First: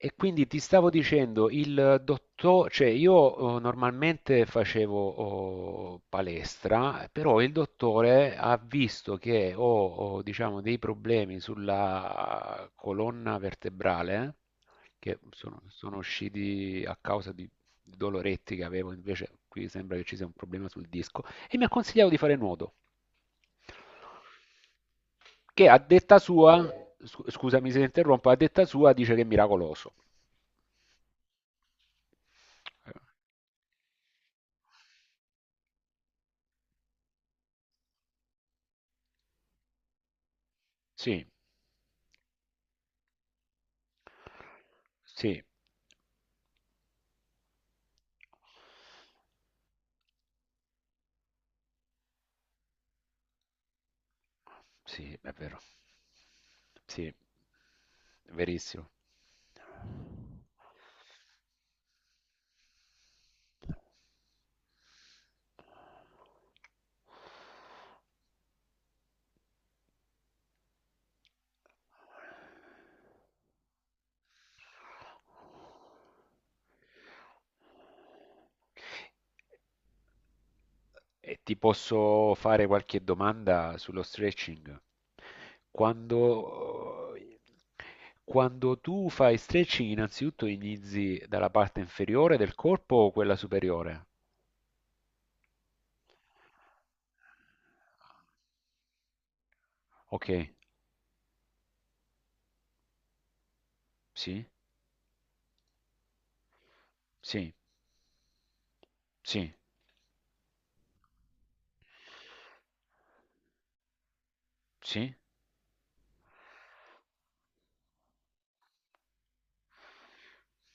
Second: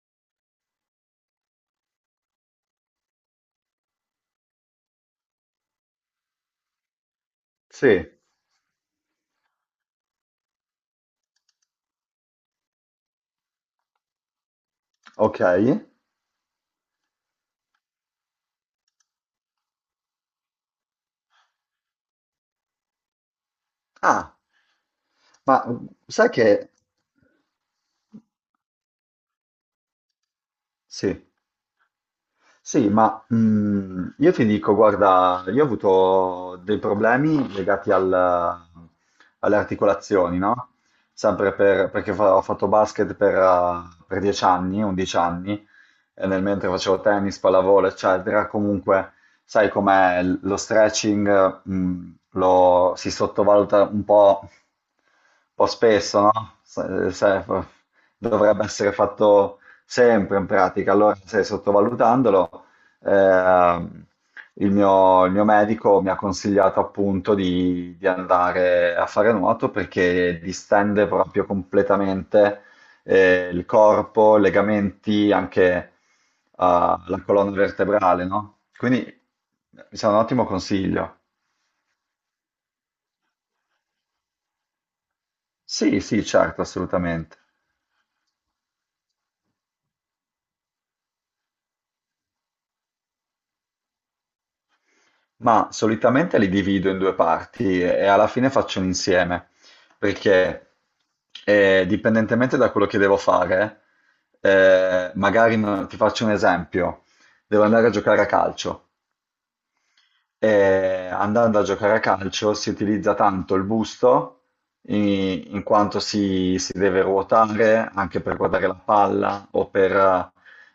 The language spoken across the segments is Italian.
E quindi ti stavo dicendo, il dottore, cioè io normalmente facevo palestra, però il Sì, dottore ha visto che ho, diciamo, dei problemi sulla colonna vertebrale, che ok. sono usciti a causa di doloretti che avevo, invece qui sembra che ci sia un problema sul disco, e mi ha consigliato di fare nuoto Ah, ma che a detta sai che... sua, scusami se interrompo, a detta sua dice che è miracoloso. Sì. Sì, ma io ti dico, guarda, io ho avuto dei problemi legati al- alle articolazioni, no? Sì, Sempre per- perché fa- ho fatto basket per 10 anni, 11 sì, anni, e nel mentre facevo tennis, pallavolo, eccetera, comunque, sai com'è, lo stretching, lo, si sottovaluta un sì, è vero. po' spesso, no? Sì, Se- se- è dovrebbe verissimo. essere fatto sempre, in pratica. Allora, se sottovalutandolo, ehm, il mio medico mi ha consigliato appunto di andare a fare nuoto perché distende proprio completamente il corpo, i legamenti, anche la colonna vertebrale, no? Quindi mi sembra un ottimo consiglio. E ti posso fare qualche domanda sullo stretching? Sì, sì, certo, Quando, assolutamente. quando tu fai stretching, innanzitutto inizi dalla parte inferiore del corpo o quella superiore? Ma solitamente li divido in due parti e alla fine faccio un insieme, Ok, perché dipendentemente da quello che devo fare, sì, magari ti faccio un esempio, sì, devo andare a giocare a calcio. sì, E andando a giocare a calcio si utilizza tanto il busto, sì, in quanto si, si deve ruotare anche per guardare la palla o per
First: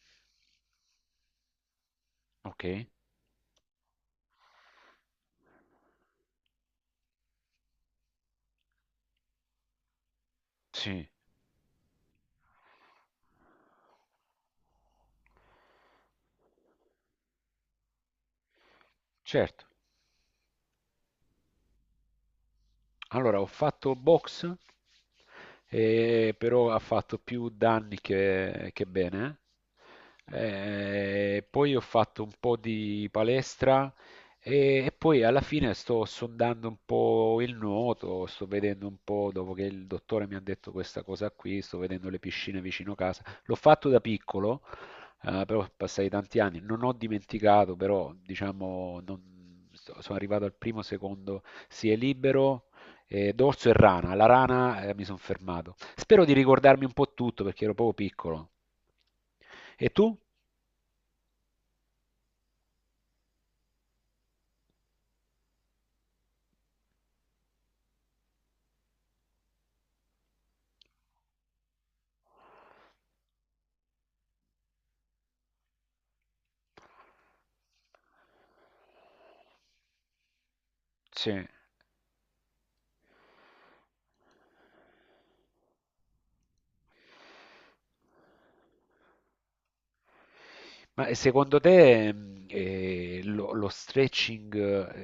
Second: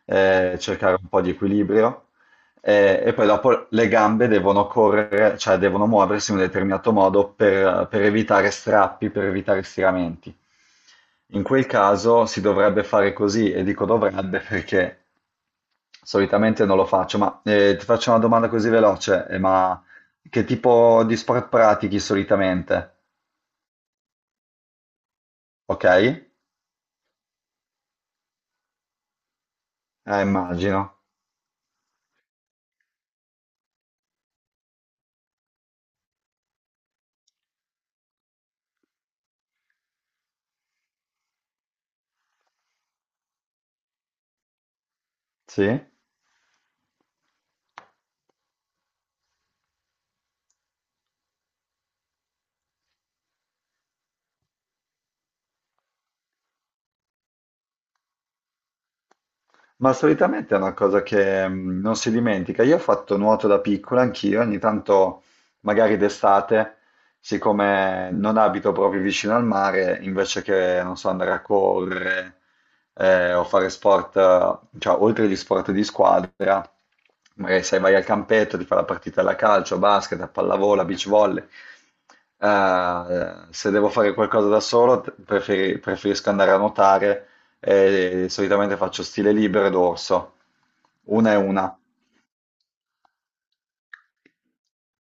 cercare un po' di equilibrio. ok, E poi dopo le gambe devono correre, cioè devono muoversi in un determinato modo per evitare strappi, per evitare stiramenti. sì, In quel caso si dovrebbe fare così, e dico dovrebbe perché solitamente non lo faccio, ma ti faccio una domanda così veloce, certo. ma che tipo di sport pratichi solitamente? Allora, ho fatto boxe, Ok? Però ha fatto più danni che bene. Immagino, Poi ho fatto un po' di palestra e poi alla fine sto sondando un po' il nuoto, sto vedendo un po', dopo che il dottore mi ha detto questa cosa qui, sto vedendo le piscine vicino casa. L'ho fatto da piccolo, però sì. passai tanti anni, non ho dimenticato, però diciamo, sono arrivato al primo, secondo, si è libero e dorso e rana. La rana, mi sono fermato. Spero di ricordarmi un po' tutto perché ero proprio piccolo. E Ma tu? solitamente è una cosa che non si dimentica. Io ho fatto nuoto da piccola anch'io, ogni tanto, magari d'estate, siccome non abito proprio vicino al mare, invece che, non so, andare a correre o fare sport, cioè oltre agli sport di squadra, magari sai, vai al campetto, ti fai la partita alla calcio, a basket, a pallavolo, a beach volley. Sì. Se devo fare qualcosa da solo, preferisco andare a nuotare e solitamente faccio stile libero ed orso. Ma Una e secondo una. te lo stretching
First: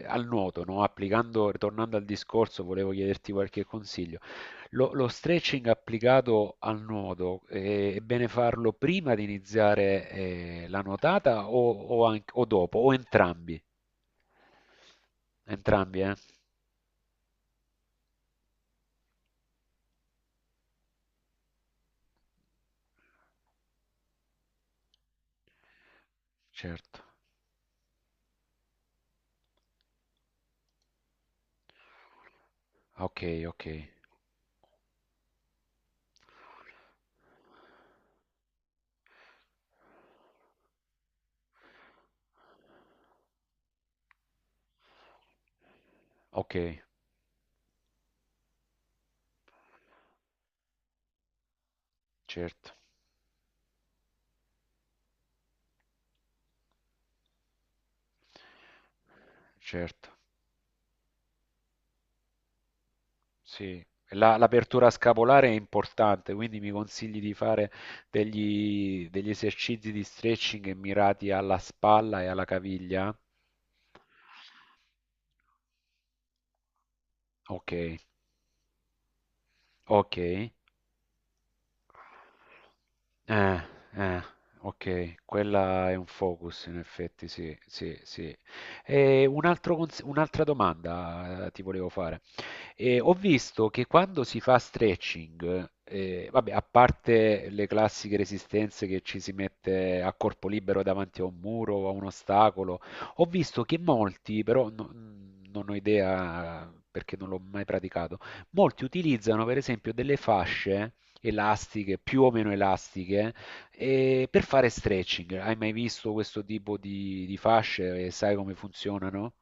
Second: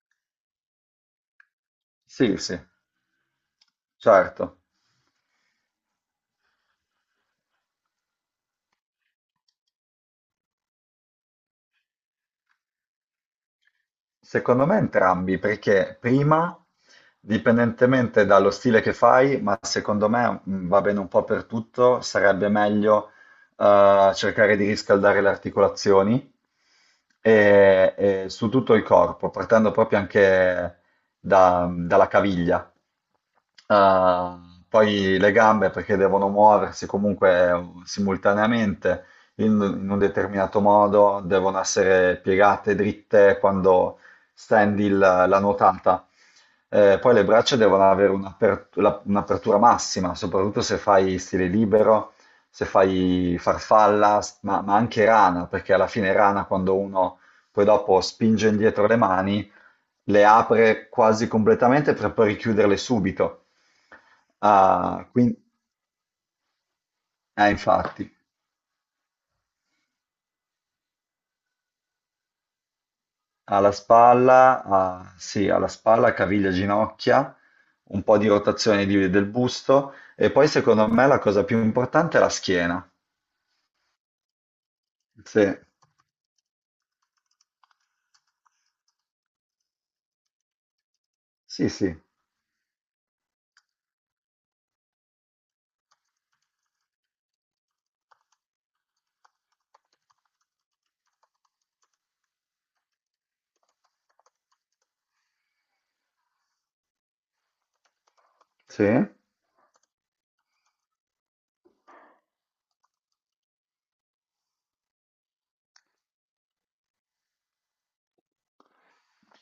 al nuoto, no? Applicando, tornando al Sì, sì, discorso, volevo chiederti qualche consiglio. certo. Lo stretching applicato al nodo, è bene farlo prima di iniziare, la nuotata o o dopo, o entrambi? Secondo me entrambi, perché Entrambi, eh? prima, dipendentemente dallo stile che fai, ma secondo me va bene un po' per tutto, sarebbe meglio cercare di riscaldare le articolazioni Certo. E su tutto il corpo, partendo proprio anche dalla caviglia. Ok, ok, Ah, poi le gambe perché devono muoversi comunque simultaneamente in, in un determinato modo, devono essere piegate dritte quando stendi la nuotata. ok, Poi le braccia devono avere un'apertura massima, soprattutto se fai stile libero, se certo, fai farfalla, ma anche rana, perché alla fine rana quando uno poi dopo spinge indietro le mani certo. le apre quasi completamente per poi richiuderle subito. Sì, l'apertura Ah, quin- scapolare è importante, quindi mi consigli di fare infatti, degli esercizi di stretching mirati alla spalla e alla caviglia? alla spalla, ah, sì, alla spalla, caviglia, ginocchia, Ok, un po' di rotazione del busto ok. e poi secondo me la cosa più importante è la schiena. eh, ok, Sì, quella è un focus in effetti, sì. E un altro un'altra domanda ti sì, volevo sì, fare. E ho visto che quando si fa stretching, vabbè, a parte le classiche resistenze che ci si mette a corpo libero davanti a un muro o a un ostacolo, ho visto che molti, però non ho idea perché non l'ho mai praticato, molti sì. utilizzano per esempio delle fasce elastiche, più o meno elastiche, per fare stretching. Hai mai visto questo tipo di fasce e sai come funzionano?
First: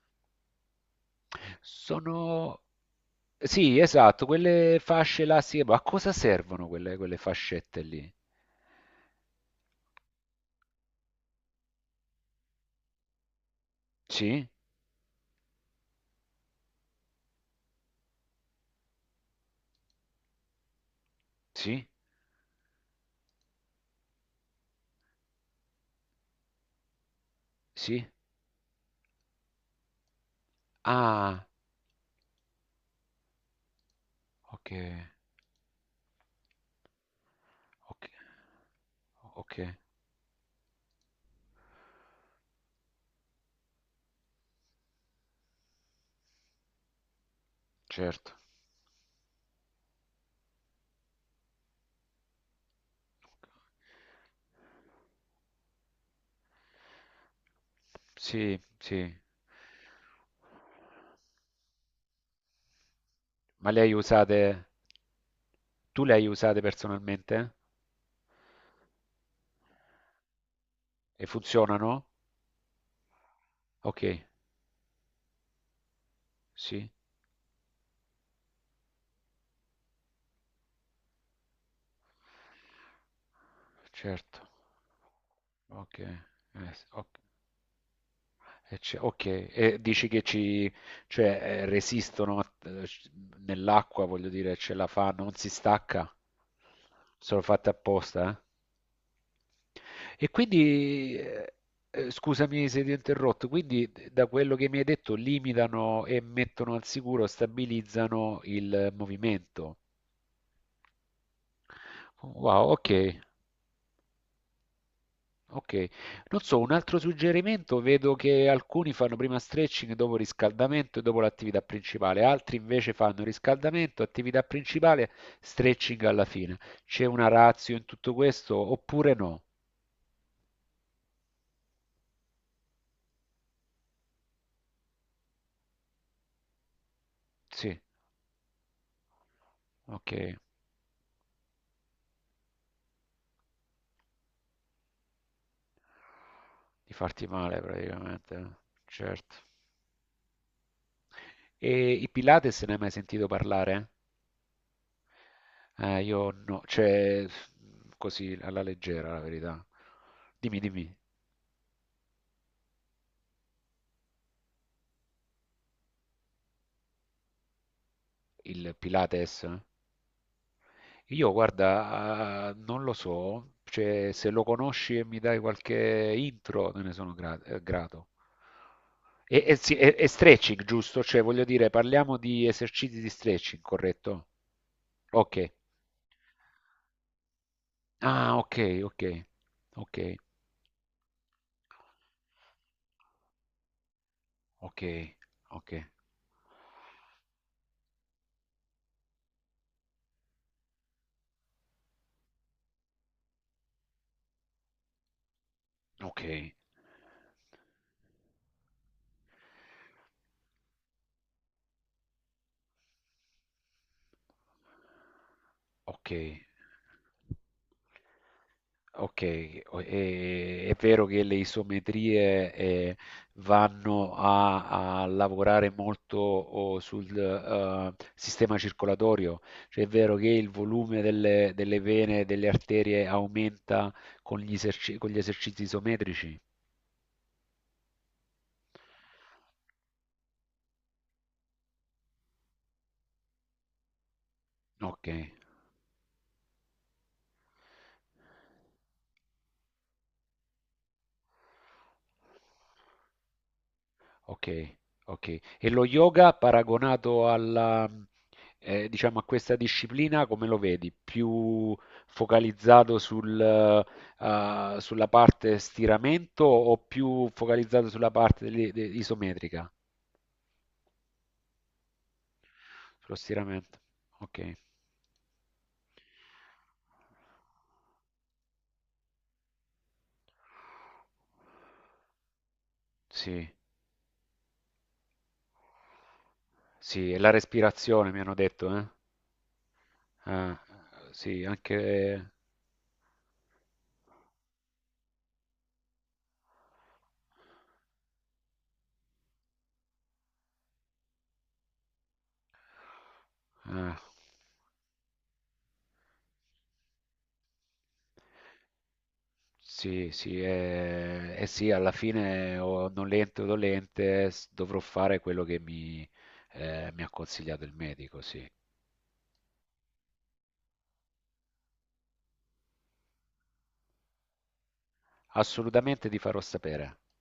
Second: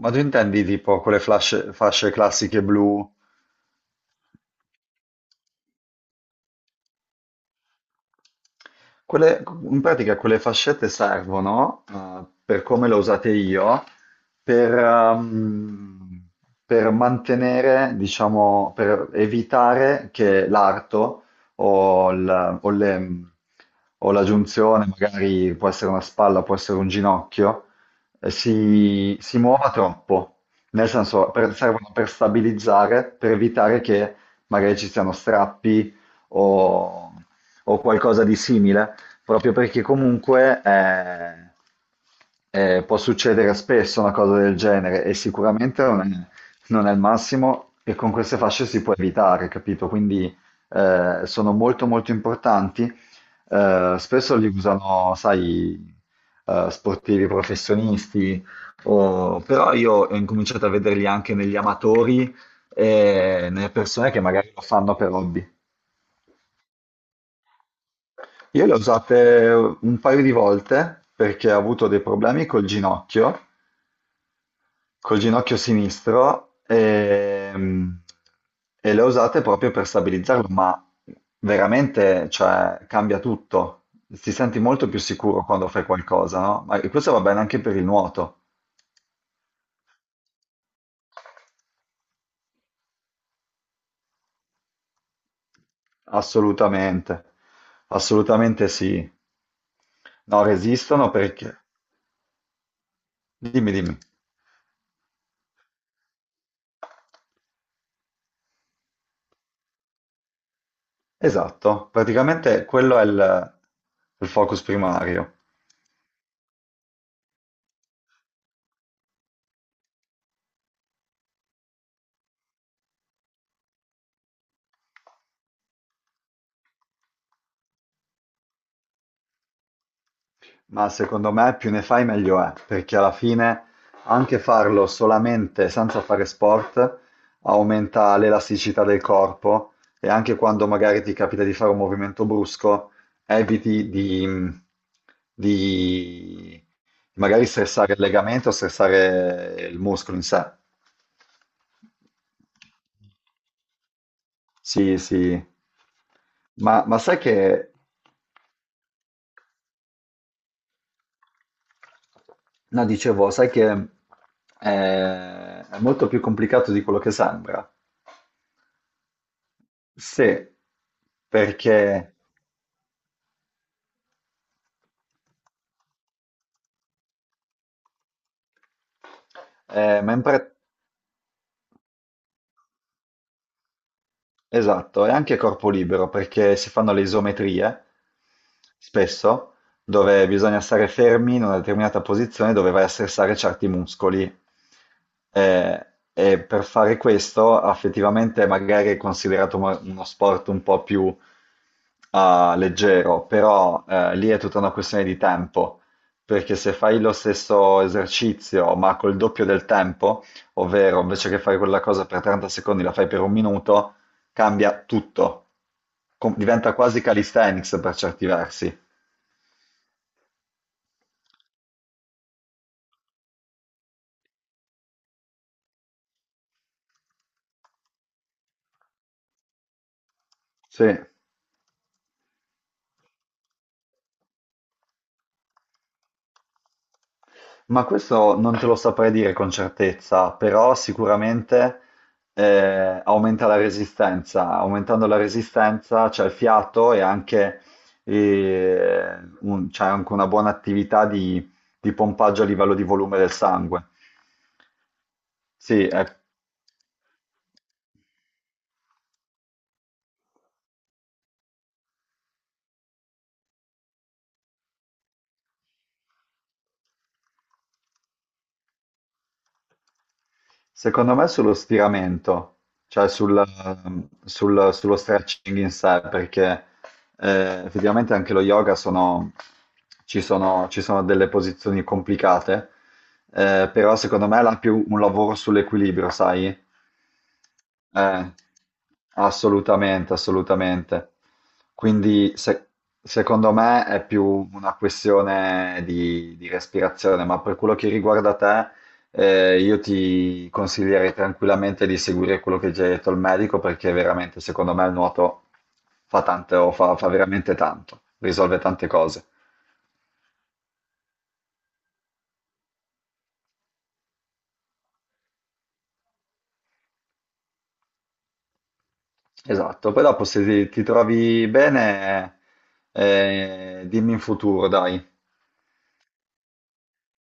Ma tu intendi tipo fasce classiche Sono blu? Sì, esatto, quelle fasce là, sì, ma a cosa servono quelle fascette lì? Quelle- in pratica quelle fascette servono, per come le ho usate io, Sì, per, ehm, per mantenere, diciamo, per evitare che l'arto sì, o, il- o le- o la giunzione, magari può essere una spalla, può essere un ginocchio, sì. Si, si muova troppo. Nel senso, Ah, servono per stabilizzare, per evitare che ok, magari ci siano strappi o ok, qualcosa di simile, proprio ok, perché comunque può succedere spesso una cosa del genere e sicuramente non è, non è il massimo e con certo. queste fasce si può evitare, capito? Quindi sono molto molto importanti. Spesso li usano, sai, sportivi professionisti, Sì, sì. Però io ho incominciato a vederli anche negli amatori e Ma nelle le hai persone che usate, magari lo fanno per hobby. tu le hai usate personalmente? Io le ho usate un paio di volte E perché ho avuto funzionano? dei problemi Ok, col ginocchio sinistro, sì, e le ho usate proprio per stabilizzarlo, ma veramente, cioè, cambia tutto. Ti certo. senti molto più sicuro quando fai Ok, qualcosa, no? Ma e ok. questo va bene anche per il nuoto, Ok, e dici che ci, cioè, resistono nell'acqua, voglio dire, ce la fa, non si stacca, assolutamente, sono fatte apposta, eh? assolutamente sì. E No, resistono quindi, perché... scusami se ti ho interrotto, Dimmi, quindi dimmi. Da quello che mi hai detto limitano e mettono al sicuro, stabilizzano il movimento. Esatto, praticamente Wow, quello è ok. Il focus primario. Ok, non so, un altro suggerimento, vedo che alcuni fanno prima stretching dopo riscaldamento e dopo l'attività principale, altri invece fanno riscaldamento, attività principale, stretching alla fine. C'è una ratio in tutto questo oppure no? Ma secondo me più ne fai meglio è, perché alla fine anche farlo solamente senza fare sport Sì, aumenta l'elasticità del corpo e ok, anche quando magari ti capita di fare un movimento brusco, eviti di, di di farti magari male stressare il praticamente, legamento o eh. Certo. stressare il muscolo in sé. E i Pilates ne hai mai sentito parlare? Sì, sì. Io no, Ma, ma sai cioè che, così alla leggera la verità. Dimmi, dimmi, no, dicevo, sai che è molto più complicato di quello che sembra. il Pilates? Eh? Sì, Io, perché guarda, non lo so, cioè, se lo conosci e mi dai qualche intro, te ne sono grato. E sì, e- e mentre stretching, giusto? Cioè, voglio dire, parliamo di esercizi di stretching, corretto? esatto, e anche Ok. corpo libero perché si fanno le isometrie Ah, spesso ok, dove bisogna stare fermi in una determinata posizione dove vai a stressare certi muscoli. ok, ok, Eh, e per fare questo effettivamente magari è considerato uno sport un po' più ah, leggero, però lì è tutta una questione di tempo, ok, perché se fai lo stesso esercizio ma col doppio del tempo, ovvero invece che fare quella cosa per 30 secondi la fai per un minuto, cambia tutto. ok. Diventa quasi calisthenics per certi versi. Ok, è vero che le isometrie vanno a lavorare molto sul sistema circolatorio, cioè è vero che il Sì, volume delle vene e delle arterie aumenta con gli con gli esercizi isometrici? ma questo non te lo saprei dire con certezza, però sicuramente aumenta la resistenza, aumentando Ok. la resistenza c'è il fiato e anche, c'è anche una buona attività di pompaggio a livello di volume del sangue. Okay, okay. E lo Sì, è yoga paragonato alla diciamo a questa disciplina come lo vedi? Più focalizzato sul sulla parte stiramento o più focalizzato sulla parte dell'i de isometrica? secondo me sullo stiramento, cioè Sullo sul- stiramento. Okay. sul- sullo stretching in sé, perché effettivamente anche lo yoga sono, ci sono, ci sono delle posizioni complicate, Sì, però secondo me è la più un lavoro sull'equilibrio, sai? sì, e la respirazione mi hanno Eh, detto, eh. assolutamente, Eh, assolutamente. sì, anche Quindi se- secondo me è più una questione di respirazione, ma per quello che riguarda te, io ti consiglierei tranquillamente di seguire quello che già hai detto al medico perché eh. veramente, secondo me, il nuoto fa tanto, fa, fa veramente tanto, risolve tante cose. Sì, sì, eh sì, alla fine o nolente o dolente dovrò fare quello che mi ha consigliato il medico, sì. Esatto, poi dopo se ti, ti trovi bene, dimmi in futuro, dai. Assolutamente ti farò sapere.